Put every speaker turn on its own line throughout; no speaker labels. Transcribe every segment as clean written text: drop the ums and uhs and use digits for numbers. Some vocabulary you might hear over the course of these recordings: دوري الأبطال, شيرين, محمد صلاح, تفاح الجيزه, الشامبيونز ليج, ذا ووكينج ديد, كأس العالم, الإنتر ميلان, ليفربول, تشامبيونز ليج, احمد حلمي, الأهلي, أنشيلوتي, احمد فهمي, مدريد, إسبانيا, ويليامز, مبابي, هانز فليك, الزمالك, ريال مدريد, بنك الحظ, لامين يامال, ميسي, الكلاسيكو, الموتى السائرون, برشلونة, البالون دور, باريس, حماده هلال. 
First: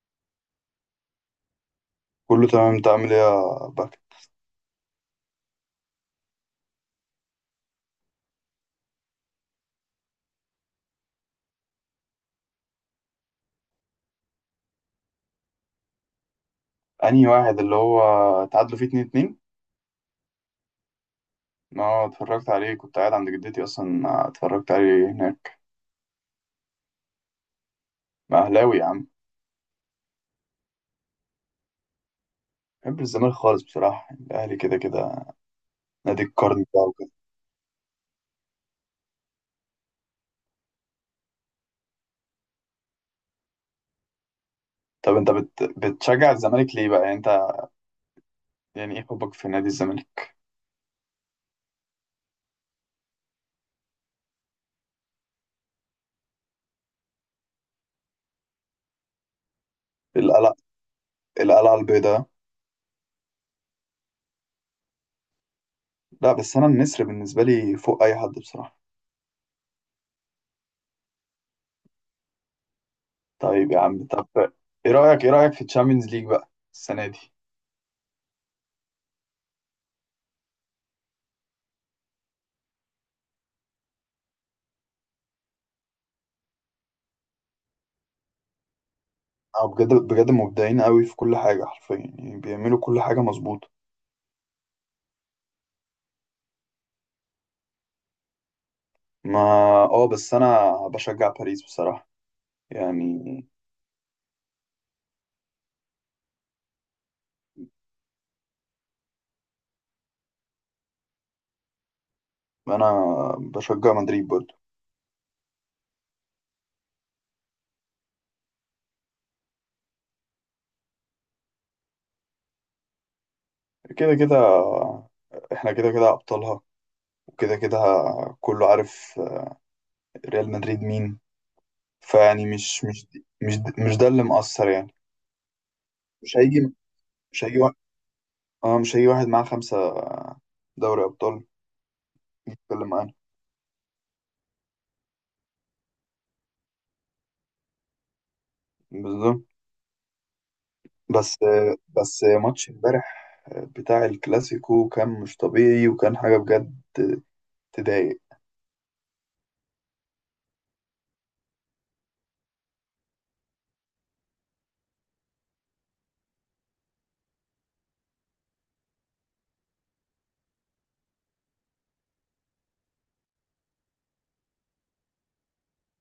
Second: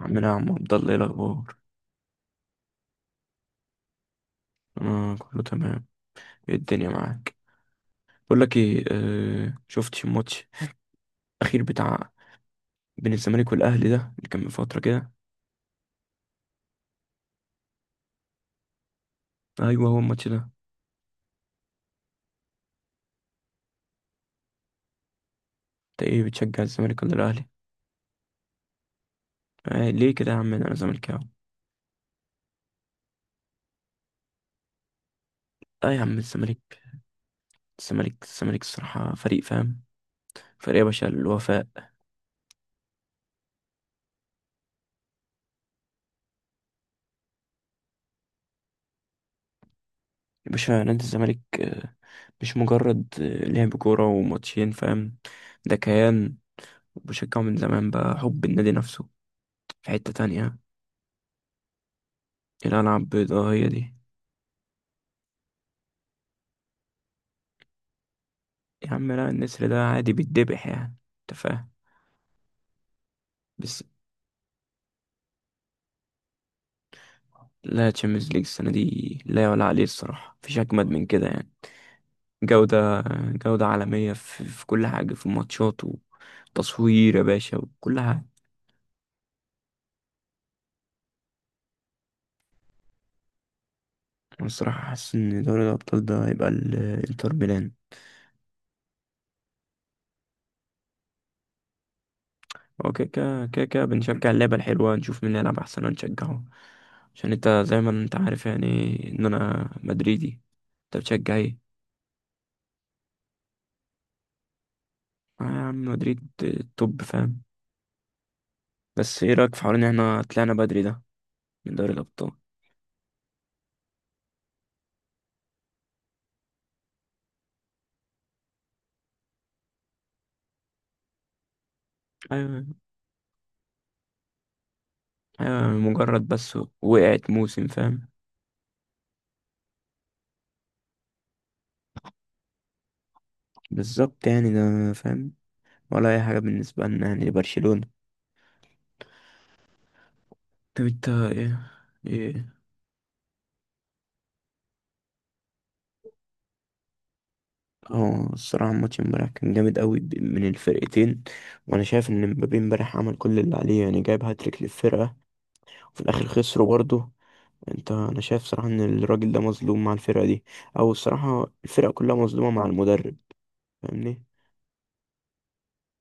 عامل ايه يا عم؟ نعم، عبد الله، ايه الاخبار؟
كله تمام. انت عامل ايه يا بك؟
انا كله تمام. ايه الدنيا معاك؟ بقول لك ايه، آه شفتش الماتش الاخير بتاع بين الزمالك والاهلي ده اللي كان من فتره كده؟
انهي واحد اللي هو تعادلوا فيه 2-2؟
ايوه هو الماتش ده.
ما اتفرجت عليه، كنت قاعد عند جدتي اصلا، اتفرجت عليه هناك.
انت ايه بتشجع الزمالك ولا الاهلي؟
ما اهلاوي يا عم.
آه ليه كده يا عم، انا زملكاوي.
بحب الزمالك خالص، بصراحة الاهلي كده كده.
اه يا عم
نادي القرن
الزمالك.
بقى وكده.
الزمالك الصراحه فريق فاهم، فريق يا باشا الوفاء.
طب انت بتشجع الزمالك ليه بقى، يعني انت؟ يعني ايه حبك في نادي الزمالك؟
يا باشا نادي الزمالك آه، مش مجرد لعب كوره وماتشين فاهم، ده كيان. بشجعه من زمان بقى، حب النادي نفسه في حته
القلعة
تانية.
القلعة البيضاء.
الألعاب بيضاء هي دي.
لا، بس انا النسر بالنسبة لي فوق اي حد بصراحة.
يا عم لا، النسر ده عادي بيتذبح، يعني انت فاهم.
طيب يا
بس
عم، طب ايه رأيك في الشامبيونز ليج بقى السنة دي؟
لا، تشامبيونز ليج السنة دي لا يعلى عليه الصراحة، مفيش أجمد من كده يعني. جودة، جودة عالمية في كل حاجة، في الماتشات وتصوير يا باشا وكل حاجة.
اه، بجد بجد مبدعين قوي في كل حاجة، حرفيا يعني بيعملوا كل حاجة مظبوطة.
أنا الصراحة حاسس إن دوري الأبطال ده هيبقى الإنتر ميلان.
ما اه بس انا بشجع باريس بصراحة،
هو كده
يعني.
كده كده كده بنشجع اللعبة الحلوة، نشوف مين اللي يلعب أحسن ونشجعه. عشان أنت زي ما أنت عارف يعني إن أنا مدريدي. أنت بتشجع إيه؟
انا بشجع مدريد برضو.
آه يا عم مدريد، توب فاهم. بس ايه رأيك في حوار ان احنا طلعنا بدري ده من دوري الأبطال؟
كده كده، احنا كده كده ابطالها وكده كده، كله عارف. ريال مدريد مين؟ فيعني
ايوه.
مش مش ده اللي مؤثر يعني.
ايوه مجرد
مش
بس
هيجي
وقعت
مش هيجي
موسم
واحد.
فاهم.
اه، مش هيجي واحد معاه 5 دوري ابطال يتكلم معانا.
بالظبط يعني ده فاهم، ولا اي حاجة بالنسبة لنا يعني لبرشلونة.
بالظبط.
طب انت
بس
ايه؟
بس
ايه؟
ماتش امبارح بتاع الكلاسيكو كان مش طبيعي، وكان حاجة بجد تضايق.
اه الصراحة الماتش امبارح كان جامد قوي من الفرقتين. وانا شايف ان مبابي امبارح عمل كل اللي عليه، يعني جايب هاتريك للفرقة وفي الاخر خسروا برضه. انت انا شايف صراحة ان الراجل ده مظلوم مع الفرقة دي، او الصراحة الفرقة كلها مظلومة مع المدرب. فاهمني.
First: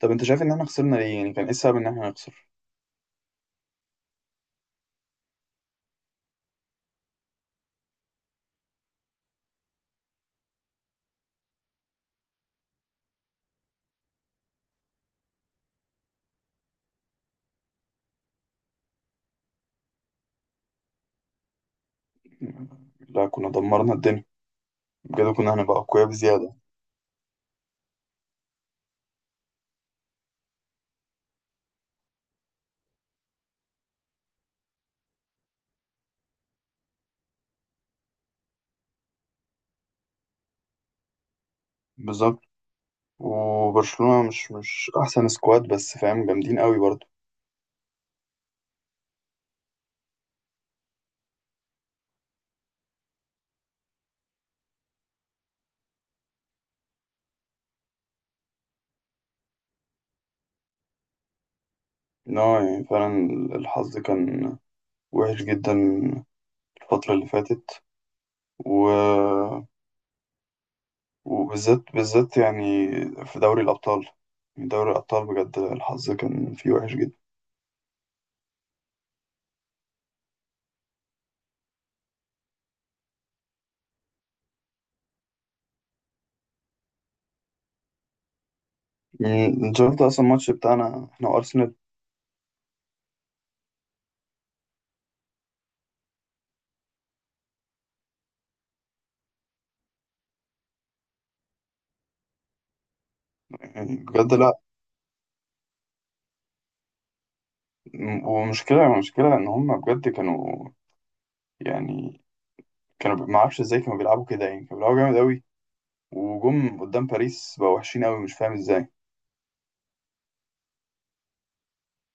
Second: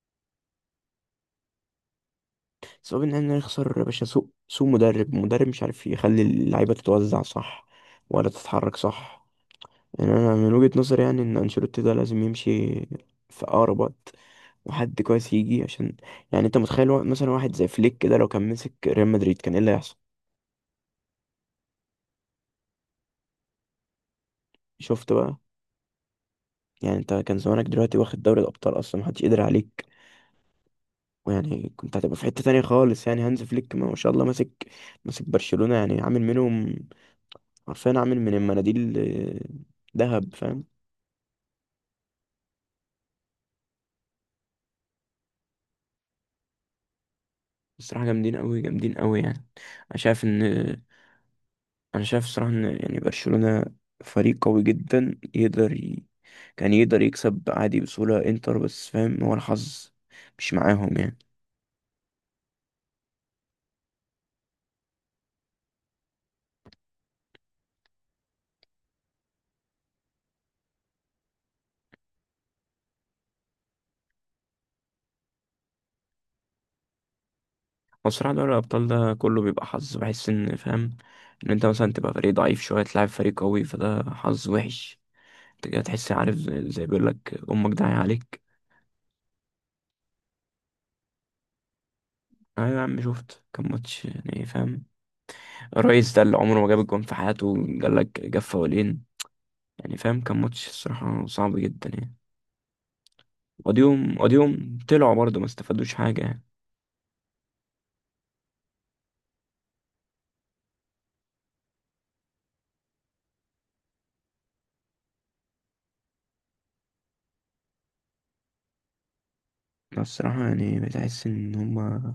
طب انت شايف ان احنا خسرنا ليه؟ يعني كان ايه السبب ان احنا نخسر؟
صعب ان احنا نخسر يا باشا، سوق مدرب مش عارف يخلي اللعيبه تتوزع صح ولا تتحرك صح. يعني انا من وجهه نظري يعني ان انشيلوتي ده لازم يمشي في اقرب وقت، وحد كويس يجي عشان، يعني انت متخيل مثلا واحد زي فليك كده لو كان مسك ريال مدريد كان ايه اللي هيحصل؟
لا، كنا دمرنا الدنيا
شفت
بجد،
بقى.
كنا هنبقى اقوياء بزيادة.
يعني انت كان زمانك دلوقتي واخد دوري الابطال، اصلا محدش قدر عليك. ويعني كنت هتبقى في حته تانية خالص، يعني هانز فليك ما شاء الله ماسك، ماسك برشلونه. يعني عامل منهم، عارفين، عامل من المناديل آه، دهب فاهم.
بالظبط. وبرشلونة مش احسن سكواد، بس فاهم جامدين قوي برضه.
الصراحة جامدين قوي، جامدين قوي يعني. انا شايف ان انا شايف الصراحة ان يعني برشلونة فريق قوي جدا، يقدر ي... كان يقدر يكسب عادي بسهولة انتر، بس فاهم هو الحظ مش معاهم يعني.
ان هو يعني فعلا الحظ كان وحش جدا الفترة اللي فاتت، و... وبالذات بالذات يعني في دوري الأبطال. يعني دوري الأبطال بجد الحظ كان فيه وحش جدا.
هو الصراحة دوري الابطال ده كله بيبقى حظ، بحس ان فاهم ان انت مثلا تبقى فريق ضعيف شوية تلعب فريق قوي فده حظ وحش. انت كده تحس عارف زي بيقول لك امك داعية عليك.
يعني انت شفت اصلا الماتش بتاعنا احنا وارسنال؟
ايوه يا عم شفت، كان ماتش يعني فاهم. الريس ده اللي عمره ما جاب الجون في حياته جاب لك، جاب فاولين. يعني فاهم كان ماتش الصراحة صعب جدا يعني.
يعني
واديهم
بجد لا.
واديهم طلعوا برضه، ما استفادوش حاجة يعني.
م- ومشكلة مشكلة ان هم بجد كانوا، يعني كانوا، ما اعرفش ازاي كانوا بيلعبوا كده، يعني كانوا بيلعبوا جامد قوي، وجم قدام باريس بقوا وحشين قوي، مش فاهم ازاي.
أنا الصراحة يعني بتحس إن هما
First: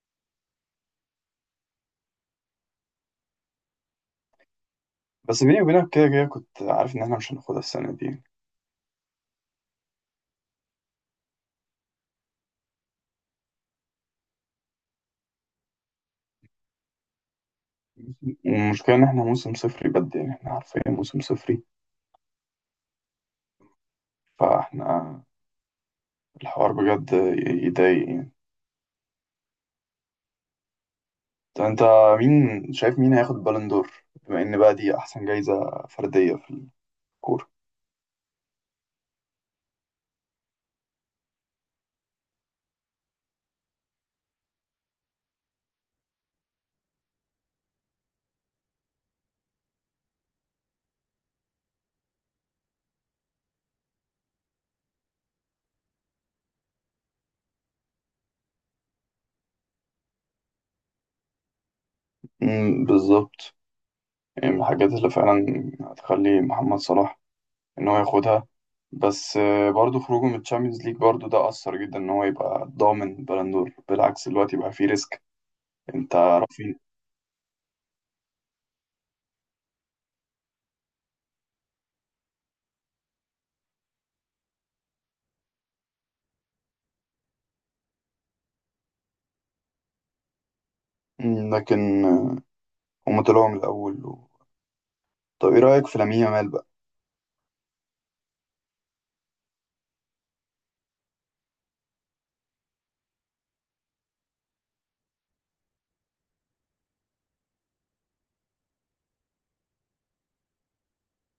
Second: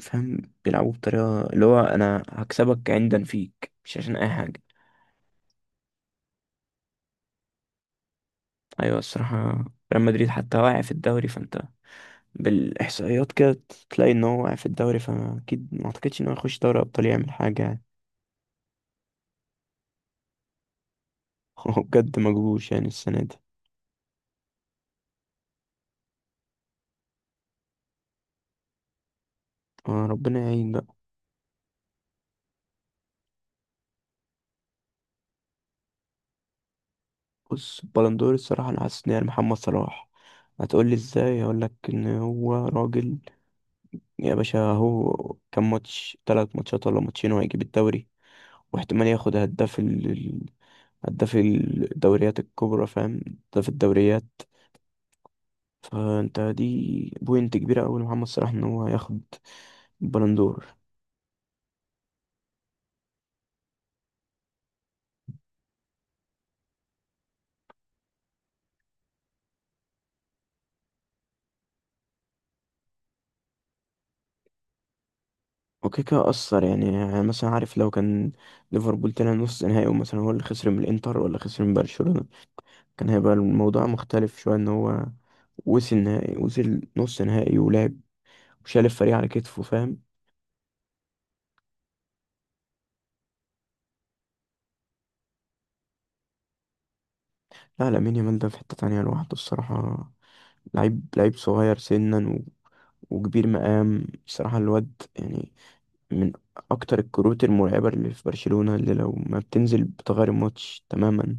فاهم بيلعبوا بطريقة اللي هو أنا هكسبك عندا فيك، مش عشان أي حاجة.
بس بيني وبينك، كده كده كنت عارف ان احنا مش هناخدها السنة دي.
أيوة الصراحة. ريال مدريد حتى واقع في الدوري، فأنت بالإحصائيات كده تلاقي إن هو واقع في الدوري، فأكيد ما أعتقدش إن هو يخش دوري أبطال يعمل حاجة يعني.
والمشكلة ان احنا موسم صفري بجد، يعني احنا حرفيا موسم صفري.
هو بجد مجهوش يعني السنة دي.
فاحنا الحوار بجد يضايق يعني.
آه، ربنا يعين بقى.
طب انت مين شايف مين هياخد بالون دور، بما ان بقى دي احسن جايزة فردية في الكورة؟
بص البلندور الصراحة أنا حاسس إن هي محمد صلاح. هتقولي إزاي؟ هقولك إن هو راجل يا باشا، هو كام ماتش؟ تلات ماتشات ولا ماتشين وهيجيب الدوري. واحتمال ياخد هداف هداف الدوريات الكبرى فاهم، هداف الدوريات. فأنت دي بوينت كبيرة أوي لمحمد صلاح إن هو ياخد البلندور.
مم، بالظبط. يعني من الحاجات اللي فعلا هتخلي محمد صلاح ان هو ياخدها. بس برضه خروجه من الشامبيونز ليج برضه ده أثر جدا ان هو يبقى ضامن بلندور، بالعكس دلوقتي بقى فيه ريسك.
وكده
انت
كده أثر
رافين.
يعني، يعني مثلا عارف لو كان ليفربول طلع نص نهائي ومثلا هو اللي خسر من الإنتر ولا خسر من برشلونة، كان هيبقى الموضوع مختلف شوية، ان هو وصل نهائي، وصل نص نهائي ولعب وشال الفريق على كتفه فاهم.
مم، لكن هما طلعوا من الأول. و... طب ايه رأيك في لامين يامال بقى؟
لا لامين يامال ده في حتة تانية لوحده الصراحة. لعيب، لعيب صغير سنا و... وكبير مقام الصراحة الواد يعني. من أكتر الكروت المرعبة اللي في برشلونة، اللي لو ما بتنزل بتغير الماتش تماما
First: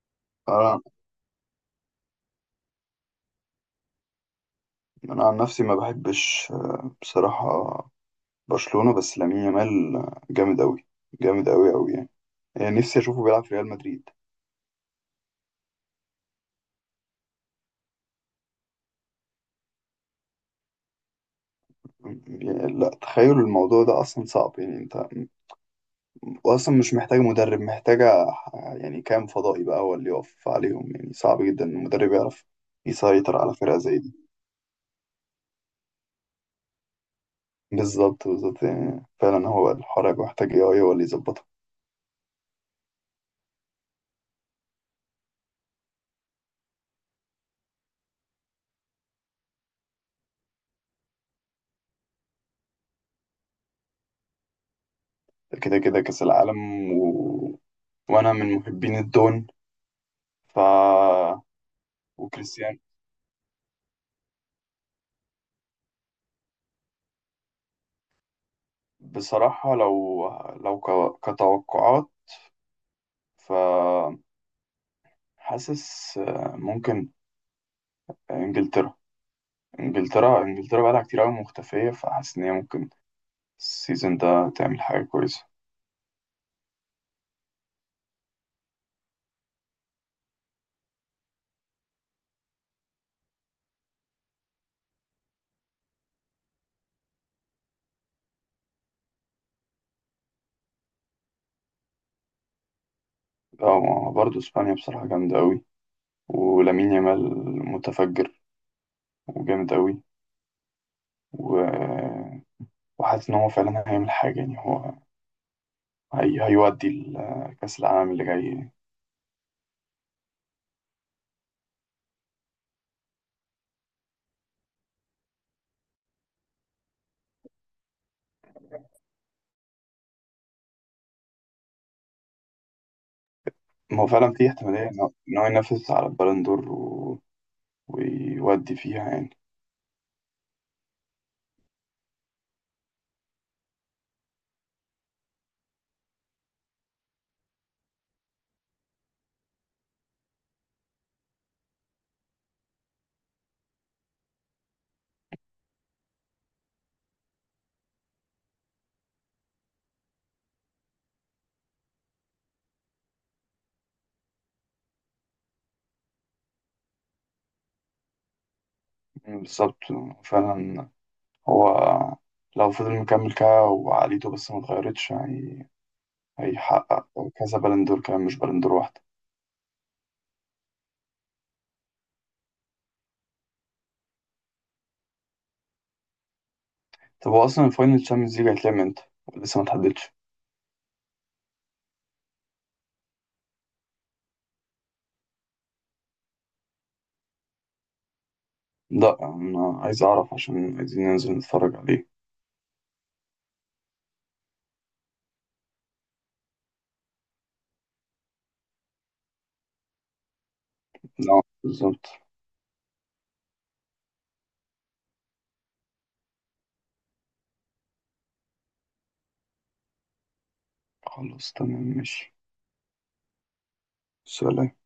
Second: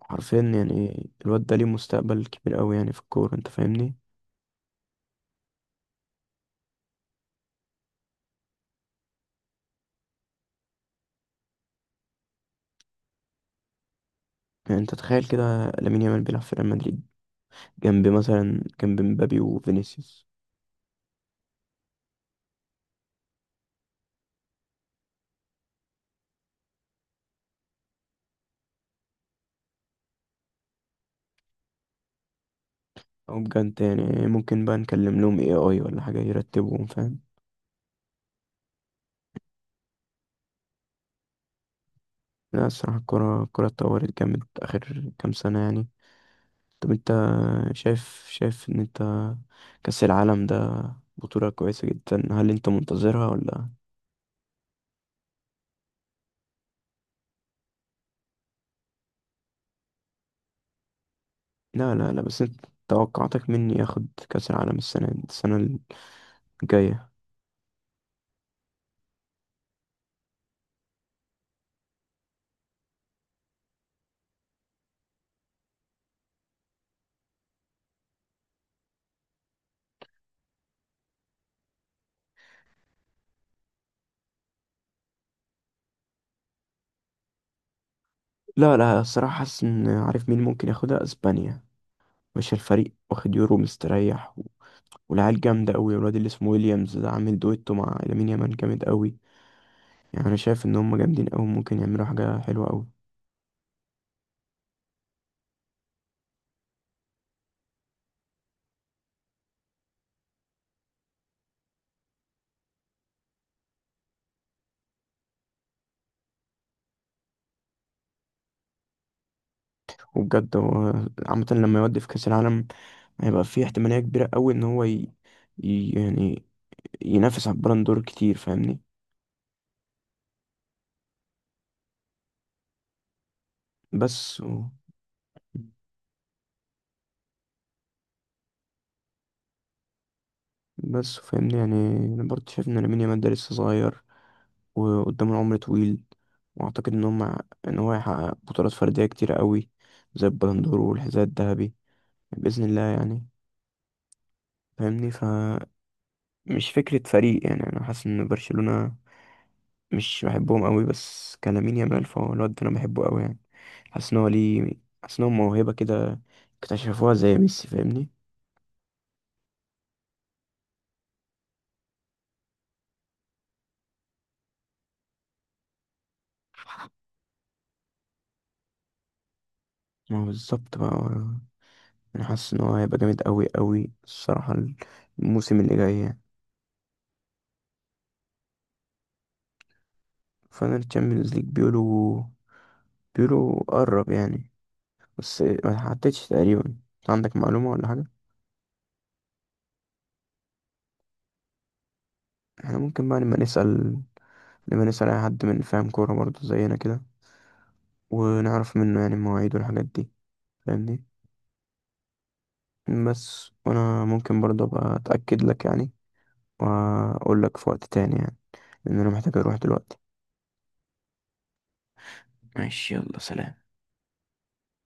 حرفيا
أنا
يعني. الواد ده ليه مستقبل كبير قوي يعني في الكورة، انت فاهمني.
أنا عن نفسي ما بحبش بصراحة برشلونة، بس لامين يامال جامد أوي، جامد أوي أوي يعني. يعني نفسي أشوفه بيلعب في ريال مدريد.
يعني انت تخيل كده لامين يامال بيلعب في ريال مدريد جنب مثلا، جنب مبابي وفينيسيوس.
يعني لا، تخيل الموضوع ده اصلا صعب يعني. انت واصلا مش محتاجة مدرب، محتاجة، يعني كام فضائي بقى هو اللي يقف عليهم. يعني صعب جدا ان المدرب يعرف يسيطر
او
على فرقة
بجد
زي
يعني
دي.
ممكن بقى نكلم لهم اي ولا حاجة يرتبهم فاهم.
بالظبط بالظبط، يعني فعلا هو الحوار هيبقى محتاج اي هو اللي يظبطها.
لا الصراحة الكرة اتطورت جامد آخر كام سنة يعني. طب انت شايف، شايف ان انت كأس العالم ده بطولة كويسة جدا، هل انت منتظرها ولا؟
كده كده كأس العالم، و... وانا من محبين الدون ف
لا، بس انت
وكريستيانو.
توقعاتك مني ياخد كأس العالم السنة الجاية؟
بصراحة لو كتوقعات، ف حاسس ممكن انجلترا انجلترا بقالها كتير قوي مختفية، فحاسس ان هي ممكن السيزون ده تعمل حاجة كويسة.
لا لا الصراحة حاسس ان عارف مين ممكن ياخدها، اسبانيا. مش الفريق واخد يورو مستريح و... والعيال جامدة أوي، الواد اللي اسمه ويليامز ده عامل دويتو مع لامين يامال جامد أوي. يعني انا شايف ان هم جامدين قوي، ممكن يعملوا حاجه حلوه قوي.
اه، ما برضه اسبانيا بصراحة جامدة أوي، ولامين يامال متفجر وجامد أوي. و... وحاسس إن هو فعلا هيعمل حاجة، يعني هو هيودي كأس العالم اللي جاي.
وبجد هو عامه لما يودي في كاس العالم هيبقى في احتماليه كبيره قوي ان هو يعني ينافس على البالون دور كتير فاهمني.
ما هو فعلا
بس
في
و...
احتمالية إن هو ينافس على البالون دور، و... ويودي فيها يعني.
بس فاهمني يعني. انا برضه شايف ان لامين يامال ده لسه صغير وقدام العمر طويل. واعتقد ان هم، ان هو هيحقق بطولات فرديه كتير قوي زي البالون دور والحذاء الذهبي باذن الله يعني. فاهمني، فمش فكره فريق يعني، انا حاسس ان برشلونه مش بحبهم قوي بس كلامين يامال، فهو الواد ده انا بحبه قوي يعني. حاسس ان هو ليه، حاسس ان هو موهبه كده اكتشفوها زي ميسي فاهمني.
بالظبط، فعلا هو لو فضل مكمل كده وعقليته بس ما اتغيرتش، هيحقق كذا بالون دور، كمان مش بالون دور واحدة.
ما هو بالظبط بقى هو- انا حاسس ان هو هيبقى جامد قوي الصراحه، الموسم اللي جاي يعني.
طب هو أصلا الفاينل تشامبيونز ليج هيتلعب امتى؟ لسه ما اتحددش.
فانا الشامبيونز ليج بيقولوا، بيقولوا قرب يعني، بس ما حطيتش تقريبا. عندك معلومه ولا حاجه؟
لا، أنا عايز أعرف عشان عايزين ننزل نتفرج عليه.
احنا ممكن بقى لما نسال اي حد من فاهم كوره برضه زينا كده ونعرف منه يعني المواعيد والحاجات دي، فاهمني.
لا، بالظبط.
بس وانا ممكن برضه ابقى اتاكد لك يعني، واقول لك في وقت تاني يعني، لان انا محتاج اروح دلوقتي.
خلاص، تمام، ماشي.
ماشي، يلا سلام.
سلام.